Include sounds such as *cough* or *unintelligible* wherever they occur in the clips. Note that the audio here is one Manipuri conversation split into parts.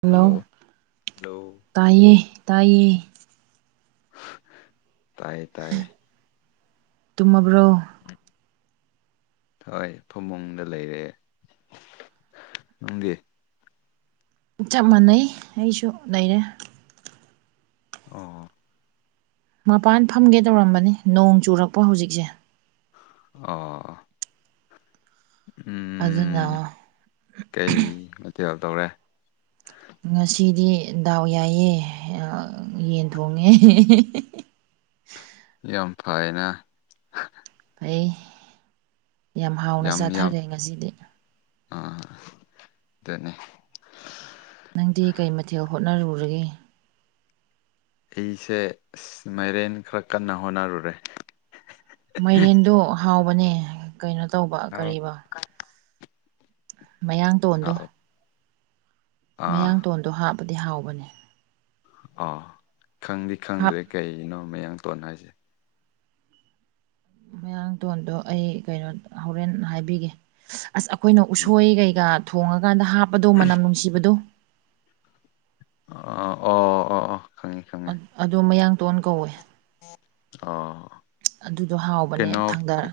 ꯍꯦꯜꯂꯣ ꯍꯜꯂꯣ ꯍꯜꯂꯣ ꯇꯥꯏꯌꯦ ꯇꯥꯏꯌꯦ꯫ ꯇꯥꯏꯌꯦ ꯇꯥꯏꯌꯦ ꯇꯨꯝꯃꯕ꯭ꯔꯣ ꯍꯣꯏ ꯊꯣꯡꯕꯨꯡꯗ ꯂꯩꯔꯦ ꯅꯪꯗꯤ꯫ ꯆꯞ ꯃꯥꯟꯅꯩ ꯑꯩꯁꯨ ꯂꯩꯔꯦ ꯑꯣ꯫ ꯃꯄꯥꯟ ꯐꯝꯒꯦ ꯇꯧꯔꯝꯕꯅꯤ ꯅꯣꯡ ꯆꯨꯔꯛꯄ ꯍꯧꯖꯤꯛꯁꯦ ꯑꯣ ꯑꯗꯨꯅ ꯎꯝ ꯀꯩ ꯃꯊꯦꯜ ꯇꯧꯔꯦ꯫ ꯉꯁꯤꯗꯤ ꯗꯥꯎ ꯌꯥꯏ ꯑ ꯌꯦꯟ ꯊꯣꯡꯉꯦ꯫ ꯌꯥꯝ ꯐꯩꯅ ꯐꯩ ꯌꯥꯝ ꯍꯥꯎꯅ ꯆꯥꯊꯔꯦ ꯉꯁꯤꯗꯤ ꯑ ꯑꯗꯨꯅꯦ꯫ ꯅꯪꯗꯤ ꯀꯩ ꯃꯊꯦꯜ ꯍꯣꯠꯅꯔꯨꯔꯒꯦ꯫ ꯑꯩꯁꯦ ꯑ ꯃꯥꯏꯔꯦꯟ ꯈꯔ ꯀꯟꯅ ꯍꯣꯠꯅꯔꯨꯔꯦ ꯃꯥꯏꯔꯦꯟꯗꯣ ꯍꯥꯎꯕꯅꯦ ꯀꯩꯅꯣ ꯇꯧꯕ ꯍꯥꯎꯅꯤ ꯀꯔꯤꯕ ꯃꯌꯥꯡ ꯇꯣꯟꯗꯣ꯫ ꯑꯥ ꯃꯌꯥꯡꯇꯣꯟꯗꯣ ꯍꯥꯞꯄꯗꯤ ꯍꯥꯎꯕꯅꯦ ꯑꯥ ꯈꯪꯗꯤ ꯍꯥꯞ ꯈꯪꯗ꯭ꯔꯦ ꯀꯩꯅꯣ ꯃꯌꯥꯡ ꯇꯣꯟꯅ ꯍꯥꯏꯁꯦ ꯃꯌꯥꯡꯊꯣꯟꯗꯣ ꯑꯩ ꯀꯩꯅꯣ ꯍꯣꯔꯦꯟ ꯍꯥꯏꯕꯤꯒꯦ ꯑꯁ ꯑꯩꯈꯣꯏꯅ ꯎꯝ ꯎꯁꯣꯏ ꯀꯩꯀꯥ ꯊꯣꯡꯉꯀꯥꯟꯗ ꯍꯥꯞꯄꯗꯣ ꯃꯅꯝ ꯅꯨꯡꯁꯤꯕꯗꯣ ꯑꯣ ꯑꯣ ꯑꯣ ꯈꯪꯉꯤ ꯈꯪꯉ ꯑꯗꯣ ꯃꯌꯥꯡꯇꯣꯟ ꯀꯧꯋꯦ ꯑ ꯑꯗꯨꯗꯣ ꯍꯥꯎꯕꯅꯦ ꯊꯥꯡꯗꯔꯛ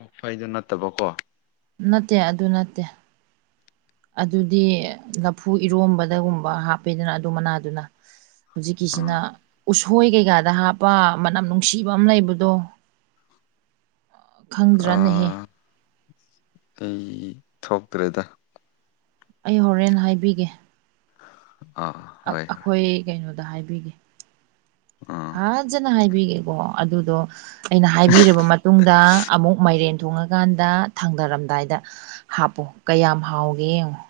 ꯑꯣ ꯐꯩꯗꯨ ꯅꯠꯇꯕꯀꯣ ꯅꯠꯇꯦ ꯑꯗꯨ ꯅꯠꯇꯦ ꯑꯗꯨꯗꯤ ꯂꯐꯨ ꯏꯔꯣꯝꯕꯗꯒꯨꯝꯕ ꯍꯥꯞꯄꯦꯗꯅ ꯑꯗꯨ ꯃꯅꯥꯗꯨꯅ ꯍꯧꯖꯤꯛꯀꯤꯁꯤꯅ ꯑꯥ ꯎꯁꯣꯏ ꯀꯩꯀꯥꯗ ꯍꯥꯞꯄ ꯃꯅꯝ ꯅꯨꯡꯁꯤꯕ ꯑꯃ ꯂꯩꯕꯗꯣ ꯈꯪꯗ꯭ꯔꯥꯅꯦꯍꯦ ꯑꯥ ꯑꯩ ꯊꯣꯛꯇ꯭ꯔꯦꯗ ꯑꯩ ꯍꯣꯔꯦꯟ ꯍꯥꯏꯕꯤꯒꯦ ꯑꯥ ꯍꯣꯏ ꯍꯣꯏ ꯑꯩꯈꯣꯏ ꯀꯩꯅꯣꯗ ꯍꯥꯏꯕꯤꯒꯦ ꯑꯥ ꯐꯖꯅ ꯍꯥꯏꯕꯤꯒꯦ ꯑꯣ ꯑꯗꯨꯗꯣ ꯑꯩꯅ ꯍꯥꯏꯕꯤꯔꯕ ꯃꯇꯨꯡꯗ ꯑꯃꯨꯛ ꯃꯥꯏꯔꯦꯟ ꯊꯣꯡꯉꯀꯥꯟꯗ ꯊꯥꯡꯗꯔꯝꯗꯥꯏꯗ ꯍꯥꯞꯄꯣ ꯀꯌꯥꯝ ꯍꯥꯎꯒꯦ ꯌꯦꯡꯉꯣ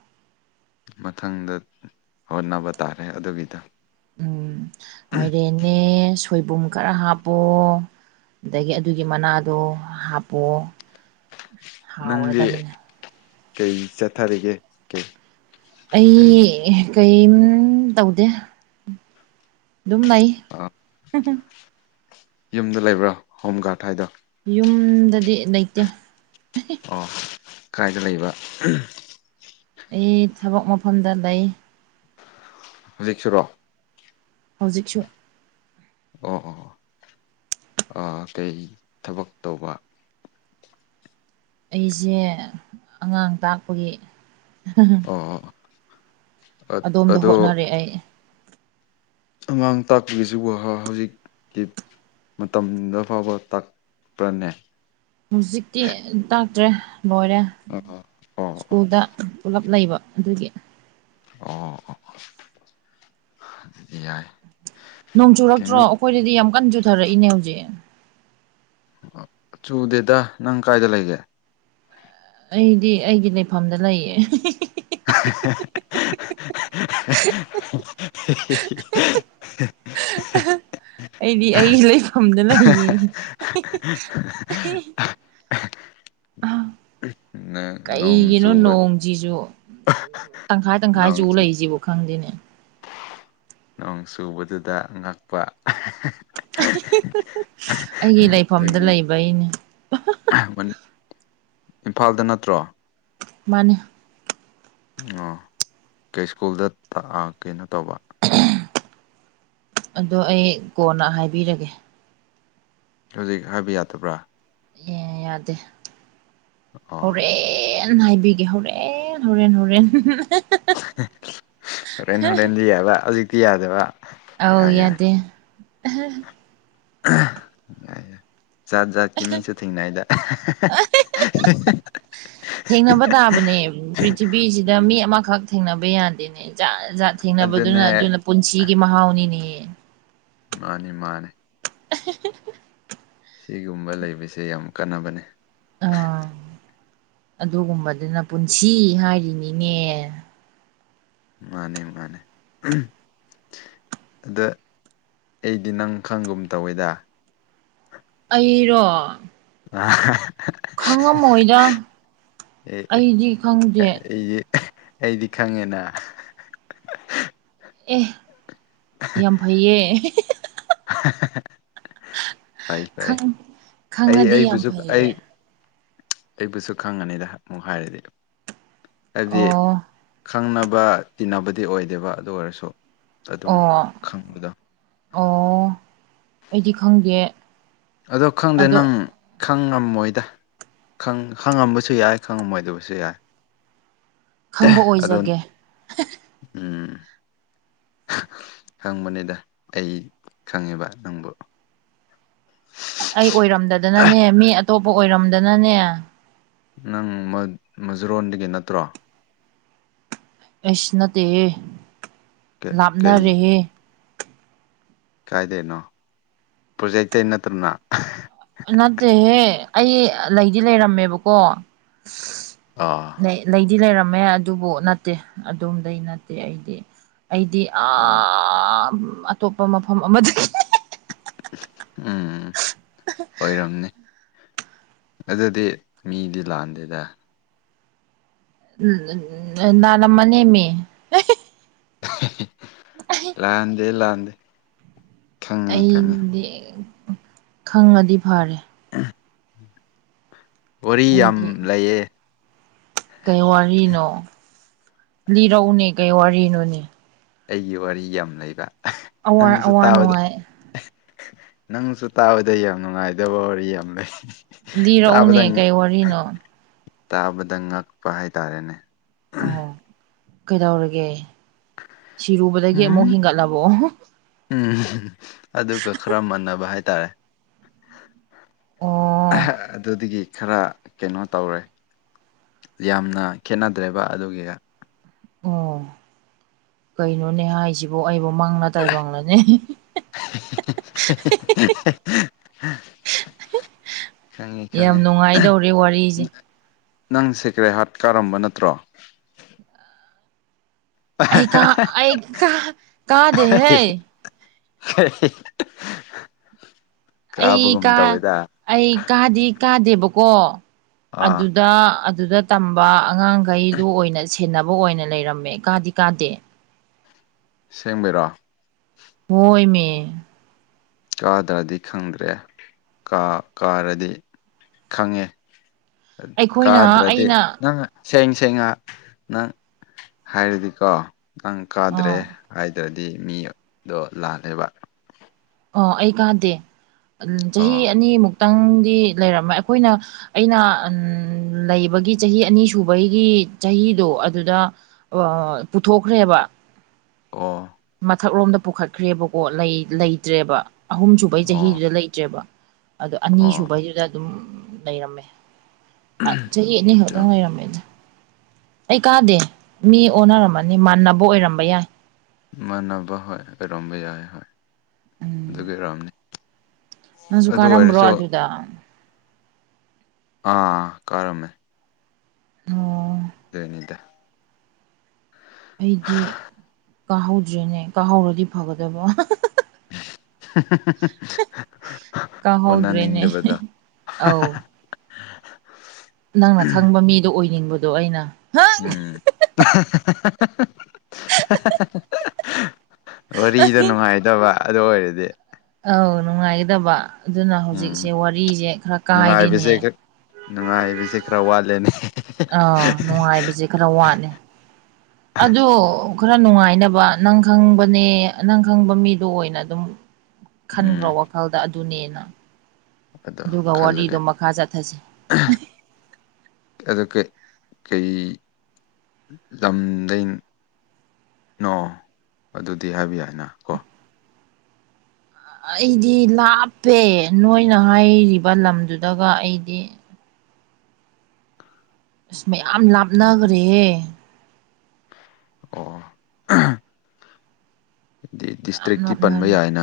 ꯃꯊꯪꯗ ꯍꯣꯠꯅꯕ ꯇꯥꯔꯦ ꯑꯗꯨꯒꯤꯗ ꯎꯝ ꯃꯥꯏꯔꯦꯟꯅꯦ ꯁꯣꯏꯕꯨꯝ ꯈꯔ ꯍꯥꯞꯄꯣ ꯑꯗꯒꯤ ꯑꯗꯨꯒꯤ ꯃꯅꯥꯗꯣ ꯍꯥꯞꯄꯣ ꯅꯪꯗꯤ ꯍꯥꯎꯔꯗꯕꯅꯦ ꯀꯩ ꯆꯠꯊꯔꯤꯒꯦ ꯀꯩ ꯀꯔꯤ ꯑꯩ ꯀꯩꯝ ꯇꯧꯗꯦ ꯑꯗꯨꯝ ꯂꯩ ꯑꯥ ꯌꯨꯝꯗ ꯂꯩꯕ꯭ꯔꯥ ꯍꯣꯝ ꯒꯥꯔꯗ ꯍꯥꯏꯗꯣ ꯌꯨꯝꯗꯗꯤ ꯂꯩꯇꯦ ꯑꯣ ꯀꯗꯥꯥꯏꯗ ꯂꯩꯕ ꯑꯩ ꯊꯕꯛ ꯃꯐꯝꯗ ꯂꯩ ꯍꯧꯖꯤꯛꯁꯨꯔꯣ ꯍꯧꯖꯤꯛꯁꯨ ꯑꯣ ꯑꯣ ꯀꯩ ꯊꯕꯛ ꯇꯧꯕ ꯑꯩꯁꯦ ꯑꯉꯥꯡ ꯇꯥꯛꯄꯒꯤ ꯑꯣ ꯑꯣ ꯑꯗꯣꯝꯗ ꯑꯗꯣ ꯍꯣꯠꯅꯔꯦ ꯑꯩ ꯑꯃꯥꯡ ꯇꯥꯛꯄꯒꯤꯁꯨ ꯋꯥꯍꯥ ꯍꯧꯖꯤꯛꯀꯤ ꯃꯇꯝꯗ ꯐꯥꯎꯕ ꯇꯥꯛꯄ꯭ꯔꯅꯦ ꯍꯧꯖꯤꯛꯇꯤ ꯇꯥꯛꯇ꯭ꯔꯦ ꯂꯣꯏꯔꯦ ꯑꯣ ꯑꯣ ꯑꯣ ꯁ꯭ꯀꯨꯜꯗ ꯄꯨꯂꯞ ꯂꯩꯕ ꯑꯗꯨꯒꯤ ꯑꯣ ꯑꯣꯗꯤ ꯌꯥꯏ ꯅꯣꯡ ꯆꯨꯔꯛꯇ꯭ꯔꯣ ꯀꯩꯅꯣ ꯑꯩꯈꯣꯏꯗꯗꯤ ꯌꯥꯝ ꯀꯟꯅ ꯆꯨꯊꯔꯛꯏꯅꯦ ꯍꯧꯖꯤꯛ ꯆꯨꯗꯦꯗ ꯅꯪ ꯀꯥꯏꯗ ꯂꯩꯒꯦ ꯑꯩꯗꯤ ꯑꯩꯒꯤ ꯂꯩꯐꯝꯗ ꯂꯩꯌꯦ *inaudible* *unintelligible* ꯑꯩꯗꯤ ꯑꯩꯒꯤ ꯂꯩꯐꯝꯗ ꯂꯩꯌꯦ ꯅꯪ ꯅꯣꯡ ꯀꯩꯒꯤꯅꯣ ꯆꯨꯕ ꯅꯣꯡꯁꯤꯁꯨ ꯇꯪꯈꯥꯏ ꯇꯪꯈꯥꯏ ꯆꯨ ꯂꯩꯁꯤꯕꯣ ꯈꯪꯗꯦꯅꯦ ꯇꯨꯕꯗꯨꯗ ꯉꯛꯄ ꯑꯩꯒꯤ ꯂꯩꯐꯝꯗ ꯑꯗꯨꯒꯤꯅꯤ ꯂꯩꯕꯩꯅꯦ ꯏꯝꯐꯥꯜꯗ ꯅꯠꯇ꯭ꯔꯣ ꯃꯥꯅꯤ ꯑꯣ ꯀꯩ ꯁ꯭ꯀꯨꯜꯗ ꯀꯩꯅꯣ ꯇꯧꯕ ꯑꯗꯣ ꯑꯩ ꯀꯣꯟꯅ ꯍꯥꯏꯕꯤꯔꯒꯦ ꯍꯧꯖꯤꯛ ꯍꯥꯏꯕ ꯌꯥꯗꯕ꯭ꯔꯥ ꯑꯦ ꯌꯥꯗꯦ ꯑꯣ ꯍꯣꯔꯦꯟ ꯀꯟꯅ ꯍꯥꯏꯕꯤꯒꯦ ꯍꯣꯔꯦꯟ ꯍꯣꯔꯦꯟ ꯍꯣꯔꯦꯟ ꯍꯣꯔꯦꯟ ꯍꯣꯔꯦꯟ ꯗꯤ ꯌꯦꯑꯕ ꯍꯧꯖꯤꯛꯇꯤ ꯌꯥꯗꯕ ꯑꯧ ꯌꯥꯏ ꯌꯥꯏ ꯌꯥꯗꯦ ꯑ ꯖꯥꯠ ꯖꯥꯠꯀꯤ ꯃꯤꯁꯨ ꯊꯦꯡꯅꯥꯏꯗ ꯊꯦꯡꯅꯕ ꯇꯥꯕꯅꯦ ꯄ꯭ꯔꯤꯊꯤꯕꯤꯁꯤꯗ ꯃꯤ ꯎꯝ ꯑꯃꯈꯛ ꯊꯦꯡꯅꯕ ꯌꯥꯗꯦꯅꯦ ꯖꯥꯠꯖꯥꯠ ꯑꯗꯨꯅꯦ ꯊꯦꯡꯅꯕꯗꯨꯅ ꯑꯗꯨꯅ ꯄꯨꯟꯁꯤꯒꯤ ꯃꯍꯥꯎꯅꯤꯅꯦ ꯃꯥꯅꯤ ꯃꯥꯅꯤ *unintelligible* ꯁꯤꯒꯨꯝꯕ ꯂꯩꯕꯁꯦ ꯌꯥꯝ ꯀꯥꯟꯅꯕꯅꯦ꯫ ꯑꯥ ꯑꯗꯨꯒꯨꯝꯕꯗꯨꯅ ꯄꯨꯟꯁꯤ ꯍꯥꯏꯔꯤꯅꯤꯅꯦ꯫ ꯃꯥꯅꯦ ꯃꯥꯅꯦ ꯑꯝꯍ ꯑꯗ ꯑꯩꯗꯤ ꯅꯪ ꯈꯪꯒꯨꯝ ꯇꯧꯋꯦꯗ ꯑꯩꯔꯣ ꯑ ꯈꯪꯉꯝꯃꯣꯏꯗ ꯑꯦ ꯑꯩꯗꯤ ꯈꯪꯗꯦ꯫ ꯑꯩꯗꯤ ꯑꯩꯗꯤ ꯈꯪꯉꯦꯅ ꯑꯦ ꯌꯥꯝ ꯐꯩꯌꯦ ꯐꯩ ꯐꯩ ꯈꯪ ꯑꯩ ꯈꯪꯉꯗꯤ ꯌꯥꯝ ꯑꯩꯕꯨꯁꯨ ꯑꯩ꯫ ꯐꯩꯌꯦ ꯑꯩꯕꯨꯁꯨ ꯈꯪꯉꯅꯤꯗ ꯑꯃꯨꯛ ꯍꯥꯏꯔꯗꯤ ꯍꯥꯏꯗꯤ꯫ ꯑꯣ ꯈꯪꯅꯕ ꯇꯤꯟꯅꯕꯗꯤ ꯑꯣꯏꯗꯦꯕ ꯑꯗꯨ ꯑꯣꯏꯔꯁꯨ ꯑꯗꯨꯝ ꯑꯣ ꯈꯪꯕꯗꯣ ꯑꯣ ꯑꯩꯗꯤ ꯈꯪꯗꯦ꯫ ꯑꯗꯣ ꯈꯪꯗꯦ ꯑꯗꯣ ꯅꯪ ꯈꯪꯉꯝꯃꯣꯏꯗ ꯈꯪꯉꯝꯕꯁꯨ ꯌꯥꯏ ꯈꯪꯉꯝꯃꯣꯏꯗꯕꯁꯨ ꯌꯥꯏ ꯈꯪꯕ ꯑꯗꯣ ꯑꯣꯏꯖꯒꯦ ꯎꯝ ꯍꯪꯕꯅꯤꯗ ꯑꯩ ꯈꯪꯉꯦꯕ ꯅꯪꯕꯨ ꯑꯩ ꯑꯣꯏꯔꯝꯗꯗꯅꯅꯦ ꯃꯤ ꯑꯇꯣꯞꯄ ꯑꯣꯏꯔꯝꯗꯅꯅꯦ ꯅꯪ ꯃꯥ ꯃꯥꯖꯥꯔꯣꯟꯗꯒꯤ ꯅꯠꯇ꯭ꯔꯣ ꯑꯥꯏꯁ ꯅꯠꯇꯦꯍꯦ ꯀꯩ ꯂꯥꯞꯅꯔꯦꯍꯦ ꯀꯥꯏꯗꯩꯅꯣ ꯄ꯭ꯔꯣꯖꯦꯇꯩ ꯅꯠꯇ꯭ꯔꫭ ꯅꯥ ꯅꯠꯇꯦꯍꯦ ꯑꯩ ꯂꯩꯗꯤ ꯂꯩꯔꯝꯃꯦꯕꯀꯣ ꯑꯥ ꯂꯩꯗꯤ ꯂꯩꯔꯝꯃꯦ ꯑꯗꯨꯕꯨ ꯅꯠꯇꯦ ꯑꯗꯨꯝꯗꯤ ꯅꯠꯇꯦ ꯑꯩꯗꯤ ꯑꯩꯗꯤ ꯑꯣ ꯑꯥ ꯑꯇꯣꯞꯄ ꯃꯐꯝ ꯑꯃꯗꯒꯤ ꯎꯝ ꯑꯣꯏꯔꯝꯅꯤ ꯑꯗꯨꯗꯤ ꯃꯤꯗꯤ ꯂꯥꯟꯗꯦꯗ ꯎꯨꯝ ꯅꯥꯔꯝꯃꯅꯦꯃꯤ ꯂꯥꯟꯗꯦ ꯂꯥꯟꯗꯦ ꯈꯪꯉꯦ ꯈꯪꯉꯦ ꯑꯩꯗꯤ ꯈꯪꯉꯗꯤ ꯐꯥꯔꯦ ꯋꯥꯔꯤ ꯌꯥꯝ ꯑꯩꯗꯤ ꯂꯩꯌꯦ ꯀꯩ ꯋꯥꯔꯤꯅꯣ ꯂꯤꯔꯧꯅꯦ ꯀꯩ ꯋꯥꯔꯤꯅꯣꯅꯦ ꯑꯩꯒꯤ ꯋꯥꯔꯤ ꯌꯥꯝ ꯂꯩꯕ ꯑꯋꯥ ꯅꯪꯁꯨ ꯑꯋꯥ ꯇꯥꯕꯗ ꯅꯨꯡꯉꯥꯏ ꯅꯪꯁꯨ ꯇꯥꯕꯗ ꯌꯥꯝ ꯅꯨꯡꯉꯥꯏꯗꯕ ꯋꯥꯔꯤ ꯌꯥꯝ ꯂꯩ ꯂꯤꯔꯛꯎꯅꯦ ꯇꯥꯕꯗꯪ ꯀꯩ ꯋꯥꯔꯤꯅꯣ ꯇꯥꯕꯗ ꯉꯛꯄ ꯍꯥꯏꯇꯥꯔꯦꯅꯦ ꯑꯣ ꯀꯩꯗꯧꯔꯒꯦ ꯁꯤꯔꯨꯕꯗꯒꯤ ꯑꯃꯨꯛ ꯍꯦꯟꯒꯠꯂꯕꯣ ꯎꯨꯝ ꯑꯗꯨꯒ ꯈꯔ ꯃꯥꯟꯅꯕ ꯍꯥꯏꯇꯥꯔꯦ ꯑꯣ ꯑꯗꯨꯗꯒꯤ ꯈꯔ ꯀꯩꯅꯣ ꯇꯧꯔꯦ ꯌꯥꯝꯅ ꯈꯦꯠꯅꯗ꯭ꯔꯦꯕ ꯑꯗꯨꯒꯤ ꯑꯣ ꯀꯩꯅꯣꯅꯦ ꯍꯥꯏꯁꯤꯕꫭ ꯑꯩꯕꯨ ꯃꯥꯡꯂꯥ ꯇꯥꯏꯕꯪ ꯂꯥꯅꯦ ꯍ ꯍ ꯍ ꯍ ꯍꯥ ꯍ ꯍꯥ ꯌꯥꯝ ꯅꯨꯡꯉꯥꯏꯗꯧꯔꯤ ꯋꯥꯔꯤꯁꯦ ꯅꯪ ꯁꯦꯀ꯭ꯔꯦ ꯍꯥꯔꯠ ꯀꯥꯔꯝꯕ ꯅꯠꯇ꯭ꯔꯣ ꯑꯩ ꯀꯥ ꯑꯩ ꯀ ꯀꯥꯗꯦꯍꯦ ꯑꯩ ꯑꯩ ꯀꯥ ꯑꯩ ꯀꯥꯗꯤ ꯀꯥꯗꯦꯕꯀꯣ ꯑꯥ ꯑꯗꯨꯗ ꯑꯗꯨꯗ ꯇꯝꯕ ꯑꯉꯥꯡꯈꯩꯗꯨ ꯑꯣꯏꯅ ꯁꯤ ꯈꯦꯅꯕ ꯑꯣꯏꯅ ꯂꯩꯔꯝꯃꯦ ꯀꯥꯗꯤ ꯀꯥꯗꯦ ꯁꯦꯡꯕꯤꯔꯣ ꯍꯣꯏꯃꯦ ꯀꯥꯗ꯭ꯔꯗꯤ ꯈꯪꯗ꯭ꯔꯦ ꯀꯥ ꯀꯥꯔꯗꯤ ꯈꯪꯉꯦ ꯑꯩꯈꯣꯏꯅ ꯀꯥꯗ꯭ꯔꯗꯤ ꯑꯩꯅ ꯅꯪ ꯁꯦꯡ ꯁꯦꯡꯅ ꯅꯪ ꯍꯥꯏꯔꯗꯤꯀꯣ ꯅꯪ ꯀꯥꯗ꯭ꯔꯦ ꯑꯥ ꯍꯥꯏꯗ꯭ꯔꯗꯤ ꯃꯤꯗꯣ ꯂꯥꯜꯂꯦꯕ ꯑꯣ ꯑꯩ ꯀꯥꯗꯦ ꯆꯍꯤ ꯑꯣ ꯑꯅꯤꯃꯨꯛꯇꯪꯗꯤ ꯂꯩꯔꯝꯃꯦ ꯑꯩꯈꯣꯏꯅ ꯑꯩꯅ ꯂꯩꯕꯒꯤ ꯆꯍꯤ ꯑꯅꯤ ꯁꯨꯕꯒꯤ ꯆꯍꯤꯗꯣ ꯑꯗꯨꯗ ꯄꯨꯊꯣꯛꯈ꯭ꯔꯦꯕ ꯑꯣ ꯃꯊꯛꯂꯣꯝꯗ ꯄꯨꯈꯠꯈ꯭ꯔꯦꯕꯀꯣ ꯂꯩ ꯂꯩꯇ꯭ꯔꯦꯕ ꯑꯍꯨꯝ ꯁꯨꯕꯩ ꯑꯣ ꯆꯍꯤꯗꯨꯗ ꯂꯩꯇ꯭ꯔꯦꯕ ꯑꯗꯣ ꯑꯣ ꯑꯅꯤꯁꯨꯕꯩꯗꯨꯗ ꯑꯗꯨꯝ ꯂꯩꯔꯝꯃꯦ ꯑ ꯆꯍꯤ ꯑꯅꯤ ꯈꯛꯇꯪ ꯂꯩꯔꯝꯃꯦꯗꯥ ꯑꯩ ꯀꯥꯗꯦ ꯃꯤ ꯑꯣꯟꯅꯔꯝꯃꯅꯤ ꯃꯥꯟꯅꯕ ꯑꯣꯏꯔꯝꯕ ꯌꯥꯏ ꯃꯅꯕ ꯍꯣꯏ ꯑꯣꯏꯔꯝꯕ ꯌꯥꯏ ꯍꯣꯏ ꯎꯝ ꯑꯗꯨꯒꯤ ꯑꯣꯏꯔꯝꯅꯤ ꯅꯪꯁꯨ ꯑꯗꯨ ꯀꯥꯔꯝꯕ꯭ꯔꯣ ꯑꯣꯏꯔꯁꯨ ꯑꯗꯨꯗ ꯑꯥ ꯀꯥꯔꯝꯃꯦ ꯑꯣ ꯑꯗꯨꯏꯅꯤꯗ ꯑꯩꯗꯤ ꯀꯥꯍꯧꯗ꯭ꯔꯦꯅꯦ ꯀꯥꯍꯧꯔꯗꯤ ꯐꯒꯗꯕ ꯇꯥꯍꯧꯗ꯭ꯔꯦꯅꯦ ꯑꯣꯟꯅꯅꯤꯡꯗꯕꯗꯣ ꯑꯧ ꯅꯪꯅ ꯈꯪꯕ ꯃꯤꯗꯣ ꯑꯣꯏꯅꯤꯡꯕꯗꯣ ꯑꯩꯅ *inaudible* ꯋꯥꯔꯤꯗ ꯅꯨꯡꯉꯥꯏꯇꯕ ꯑꯗꯨ ꯑꯣꯏꯔꯗꯤ ꯑꯧ ꯅꯨꯡꯉꯥꯏꯒꯗꯕ ꯑꯗꯨꯅ ꯍꯧꯖꯤꯛꯁꯦ ꯎꯝ ꯋꯥꯔꯤꯁꯦ ꯈꯔ ꯀꯥꯏꯔꯦꯅꯦ ꯅꯨꯡꯉꯥꯏꯕꯁꯦ ꯈꯛ ꯅꯨꯡꯉꯥꯏꯕꯁꯦ ꯈꯔ ꯋꯥꯠꯂꯦꯅꯦ ꯑꯥ ꯅꯨꯡꯉꯥꯏꯕꯁꯤ ꯈꯔ ꯋꯥꯠꯂꯦ ꯑꯗꯨ ꯈꯔ ꯅꯨꯡꯉꯥꯏꯅꯕ ꯅꯪ ꯈꯪꯕꯅꯦ ꯅꯪ ꯈꯪꯕ ꯃꯤꯗꯣ ꯑꯣꯏꯅ ꯑꯗꯨꯝ ꯎꯝ ꯈꯟꯈ꯭ꯔꯣ ꯋꯥꯈꯜꯗ ꯑꯗꯨꯅꯦꯅ ꯑꯗꯣ ꯑꯗꯨꯒ ꯈꯜꯂꯒꯦ ꯋꯥꯔꯤꯗꯣ ꯃꯈꯥ ꯆꯠꯊꯁꯤ ꯑꯥ ꯑꯗꯨ ꯀꯩ ꯀꯩ ꯂꯝꯗꯩ ꯅꯣ ꯑꯗꯨꯗꯤ ꯍꯥꯏꯕ ꯌꯥꯏꯅꯥ ꯀꯣ ꯑꯩꯗꯤ ꯂꯥꯞꯄꯦ ꯅꯣꯏꯅ ꯍꯥꯏꯔꯤꯕ ꯂꯝꯗꯨꯗꯒ ꯑꯩꯗꯤ ꯑꯁ ꯃꯌꯥꯝ ꯎꯝ ꯂꯥꯞꯅꯈ꯭ꯔꯦ ꯑꯣ ꯑꯥ ꯑꯗꯨꯗꯤ ꯌꯥꯝ ꯗꯤꯁꯇ꯭ꯔꯤꯛꯇꯤ ꯄꯟꯕ ꯂꯥꯞꯅꯔꯦ ꯌꯥꯏꯅ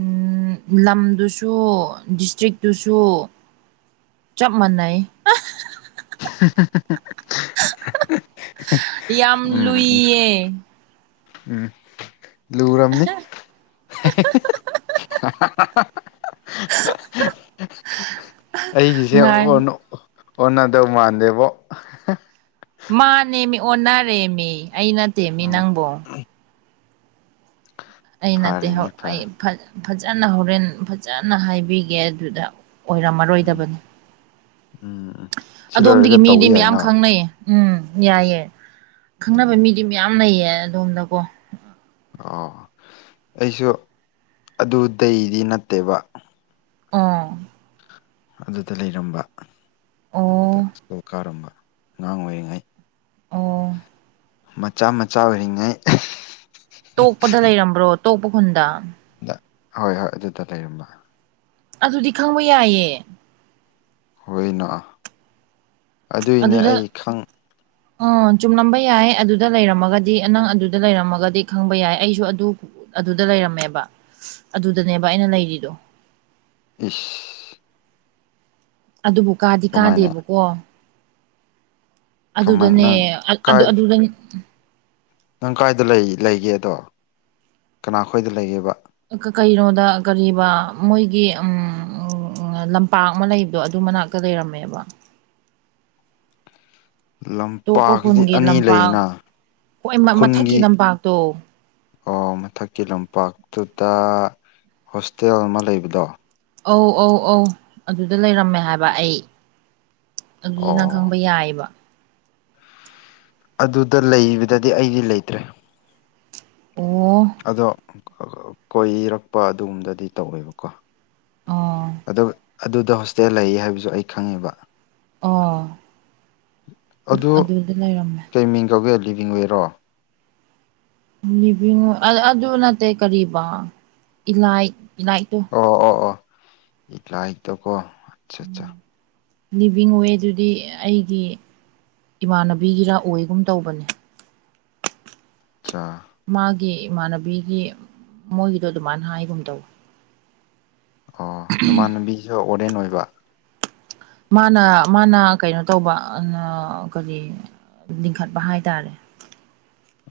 ꯎꯨꯝ ꯂꯝꯗꯨꯁꯨ ꯗꯤꯁꯇ꯭ꯔꯤꯛꯇꯨꯁꯨ ꯆꯞ ꯃꯥꯟꯅꯩ ꯑꯥ ꯍ ꯍ ꯍ ꯍ ꯍ ꯍꯥ ꯌꯥꯝ ꯂꯨꯏꯌꯦ ꯎꯨꯝ ꯂꯨꯔꯝꯅꯤ ꯍꯤ ꯍꯤ ꯍꯤ ꯍ ꯍ ꯍ *inaudible* ꯑꯩꯒꯤꯁꯦ ꯉꯥꯏ ꯑꯣꯟꯅꫭ ꯑꫭꯟꯅꯗꯧ ꯃꯥꯟꯗꯦꯕꯣ ꯃꯥꯅꯦ ꯃꯤ ꯑꯣꯟꯅꯔꯦ ꯃꯤ ꯑꯩ ꯅꯠꯇꯦ ꯃꯤ ꯎꯝ ꯅꯪꯕꯣ ꯑꯩ ꯅꯠꯇꯦ ꯐꯔꯦꯅꯦ ꯑꯩ ꯐꯔꯦ ꯐꯖꯅ ꯍꯣꯔꯦꯟ ꯐꯖꯅ ꯍꯥꯏꯕꯤꯒꯦ ꯑꯗꯨꯗ ꯎꯝ ꯑꯣꯏꯔꯝꯃꯔꯣꯏꯗꯕꯅꯤ ꯎꯝ ꯎꯝ ꯁꯤ ꯑꯗꯣꯝꯗꯒꯤ ꯂꯣꯏꯔꯒ ꯃꯤꯗꯤ ꯇꯧꯕ ꯃꯌꯥꯝ ꯌꯥꯏꯅ ꯈꯪꯅꯩꯌꯦ ꯎꯨꯝ ꯌꯥꯏꯌꯦ ꯈꯪꯅꯕ ꯎꯝ ꯃꯤꯗꯤ ꯃꯌꯥꯝ ꯂꯩꯌꯦ ꯑꯗꯣꯝꯗꯀꯣ ꯑꯣ ꯑꯩꯁꯨ ꯑꯗꯨꯗꯤ ꯅꯠꯇꯦꯕ ꯑꯣ ꯑꯗꯨꯗ ꯂꯩꯔꯝꯕ ꯑꯗꯨꯗ ꯑꯣ ꯁ꯭ꯀꯨꯜ ꯀꯥꯔꯝꯕ ꯑꯉꯥꯡ ꯑꯣꯏꯔꯤꯉꯩ ꯑꯣ ꯃꯆꯥ ꯃꯆꯥ ꯑꯣꯏꯔꯤꯉꯩ ꯇꯣꯛꯄꯗ ꯂꯩꯔꯝꯕ꯭ꯔꯣ ꯇꯣꯛꯄ ꯈꯨꯟꯗ ꯗ ꯍꯣꯏ ꯍꯣꯏ ꯑꯗꯨꯗ ꯂꯩꯔꯝꯕ ꯑꯗꯨꯗꯤ ꯈꯪꯕ ꯌꯥꯏꯌꯦ ꯍꯣꯏꯅꯥ ꯑꯗꯨꯏꯅꯦ ꯑꯩ ꯈꯪ ꯑꯣ ꯆꯨꯝꯂꯝꯕ ꯌꯥꯏ ꯑꯗꯨꯗ ꯂꯩꯔꯝꯃꯒꯗꯤ ꯅꯪ ꯑꯗꯨꯗ ꯂꯩꯔꯝꯃꯒꯗꯤ ꯈꯪꯕ ꯌꯥꯏ ꯑꯩꯁꯨ ꯑꯗꯨ ꯑꯗꯨꯗ ꯂꯩꯔꯝꯃꯦꯕ ꯑꯗꯨꯗꯅꯦꯕ ꯑꯩꯅ ꯂꯩꯔꯤꯗꯣ ꯏꯁ ꯑꯗꯨꯕꯨ ꯀꯥꯗꯤ ꯀꯃꯥꯏꯅ ꯀꯥꯗꯦꯕꯀꯣ ꯀꯃꯥꯏ ꯑꯗꯨꯗꯅꯦ ꯅꯪ ꯑꯗꯨ ꯀꯥꯏ ꯑꯗꯨꯗꯅꯦ ꯅꯪ ꯀꯥꯏꯗ ꯂꯩꯒꯦꯗꯣ ꯀꯅꯥꯈꯣꯏꯗ ꯂꯩꯒꯦꯕ ꯀꯩꯅꯣꯗ ꯀꯕꯥ ꯃꯣꯏꯒꯤ ꯎꯝ ꯑꯣ ꯂꯝꯄꯥꯛ ꯑꯃ ꯂꯩꯕꯗꯣ ꯑꯗꯨ ꯃꯅꯥꯛꯇ ꯂꯩꯔꯝꯃꯦꯕ ꯇꯣꯞꯄ ꯂꯝꯄꯥꯛꯁꯤꯗꯤ ꯈꯨꯟꯒꯤ ꯑꯅꯤ ꯂꯝꯄꯥꯛ ꯂꯩꯅ ꯍꯣꯏ ꯈꯨꯟꯒꯤ ꯃꯊꯛꯀꯤ ꯂꯝꯄꯥꯛꯇꯣ ꯑꯣ ꯃꯊꯛꯀꯤ ꯂꯝꯄꯥꯛꯇꯨꯗ ꯍꯣꯁꯇꯦꯜ ꯑꯃ ꯂꯩꯕꯗꯣ ꯑꯧ ꯑꯧ ꯑꯧ ꯑꯗꯨꯗ ꯂꯩꯔꯝꯃꯦ ꯍꯥꯏꯕ ꯑꯩ ꯑꯗꯨꯗꯤ ꯅꯪ ꯈꯪ ꯑꯣ ꯍꯣꯏ ꯌꯥꯏꯕ ꯑꯗꯨꯗ ꯂꯩꯕꯗꯗꯤ ꯑꯩꯗꯤ ꯂꯩꯇ꯭ꯔꯦ ꯑꯣꯑꯑ ꯑꯗꯣ ꯀꯣꯏꯔꯛꯄ ꯑꯗꯨꯒꯨꯝꯕꯗꯗꯤ ꯇꯧꯋꯦꯕꯀꯣ ꯑꯣ ꯑꯗꯨꯗ ꯍꯣꯁꯇꯦꯜ ꯂꯩ ꯍꯥꯏꯕꯁꯨ ꯑꯩ ꯈꯪꯉꯦꯕ ꯑꯣ ꯑꯗꯨ ꯑꯗꯨꯗ ꯂꯩꯔꯝꯃꯦ ꯀꯩ ꯃꯤꯡ ꯀꯧꯒꯦ ꯂꯤꯕꯤ ꯑꯣꯏꯋꯦꯔꯣ? ꯂꯤꯚꯉ ꯑꯗꯨ ꯅꯠꯇꯦ ꯀꯔꯤꯕ ꯏꯂꯥꯏꯠ ꯏꯂꯥꯏꯠꯇꯣ ꯑꯣ ꯑꯣ ꯑꯣ ꯂꯥꯏꯗꯀꯣ ꯑꯆꯥ ꯑꯠꯆꯥ ꯂꯤꯕꯤꯡ ꯋꯦꯗꯨꯗꯤ ꯑꯩꯒꯤ ꯏꯃꯥꯟꯅꯕꯤꯒꯤꯔ ꯑꯣꯏꯒꯨꯝ ꯇꯧꯕꯅꯦ ꯆꯥꯆ ꯃꯥꯒꯤ ꯏꯃꯥꯟꯅꯕꯤꯒꯤ ꯃꯣꯏꯒꯤꯗꯣ ꯑꯗꯨꯃꯥꯏꯅ ꯍꯥꯏꯒꯨꯝ ꯇꯧꯋ ꯑꯣ ꯃꯃꯥꯟꯕꯤꯁꯨ ꯋꯥꯔꯗꯦꯟ ꯑꯣꯏꯕ ꯃꯥꯅ ꯃꯥꯅ ꯀꯩꯅꯣ ꯇꯧꯕ ꯀꯔꯤ ꯂꯤꯡꯈꯠꯄ ꯍꯥꯏꯇꯥꯔꯦ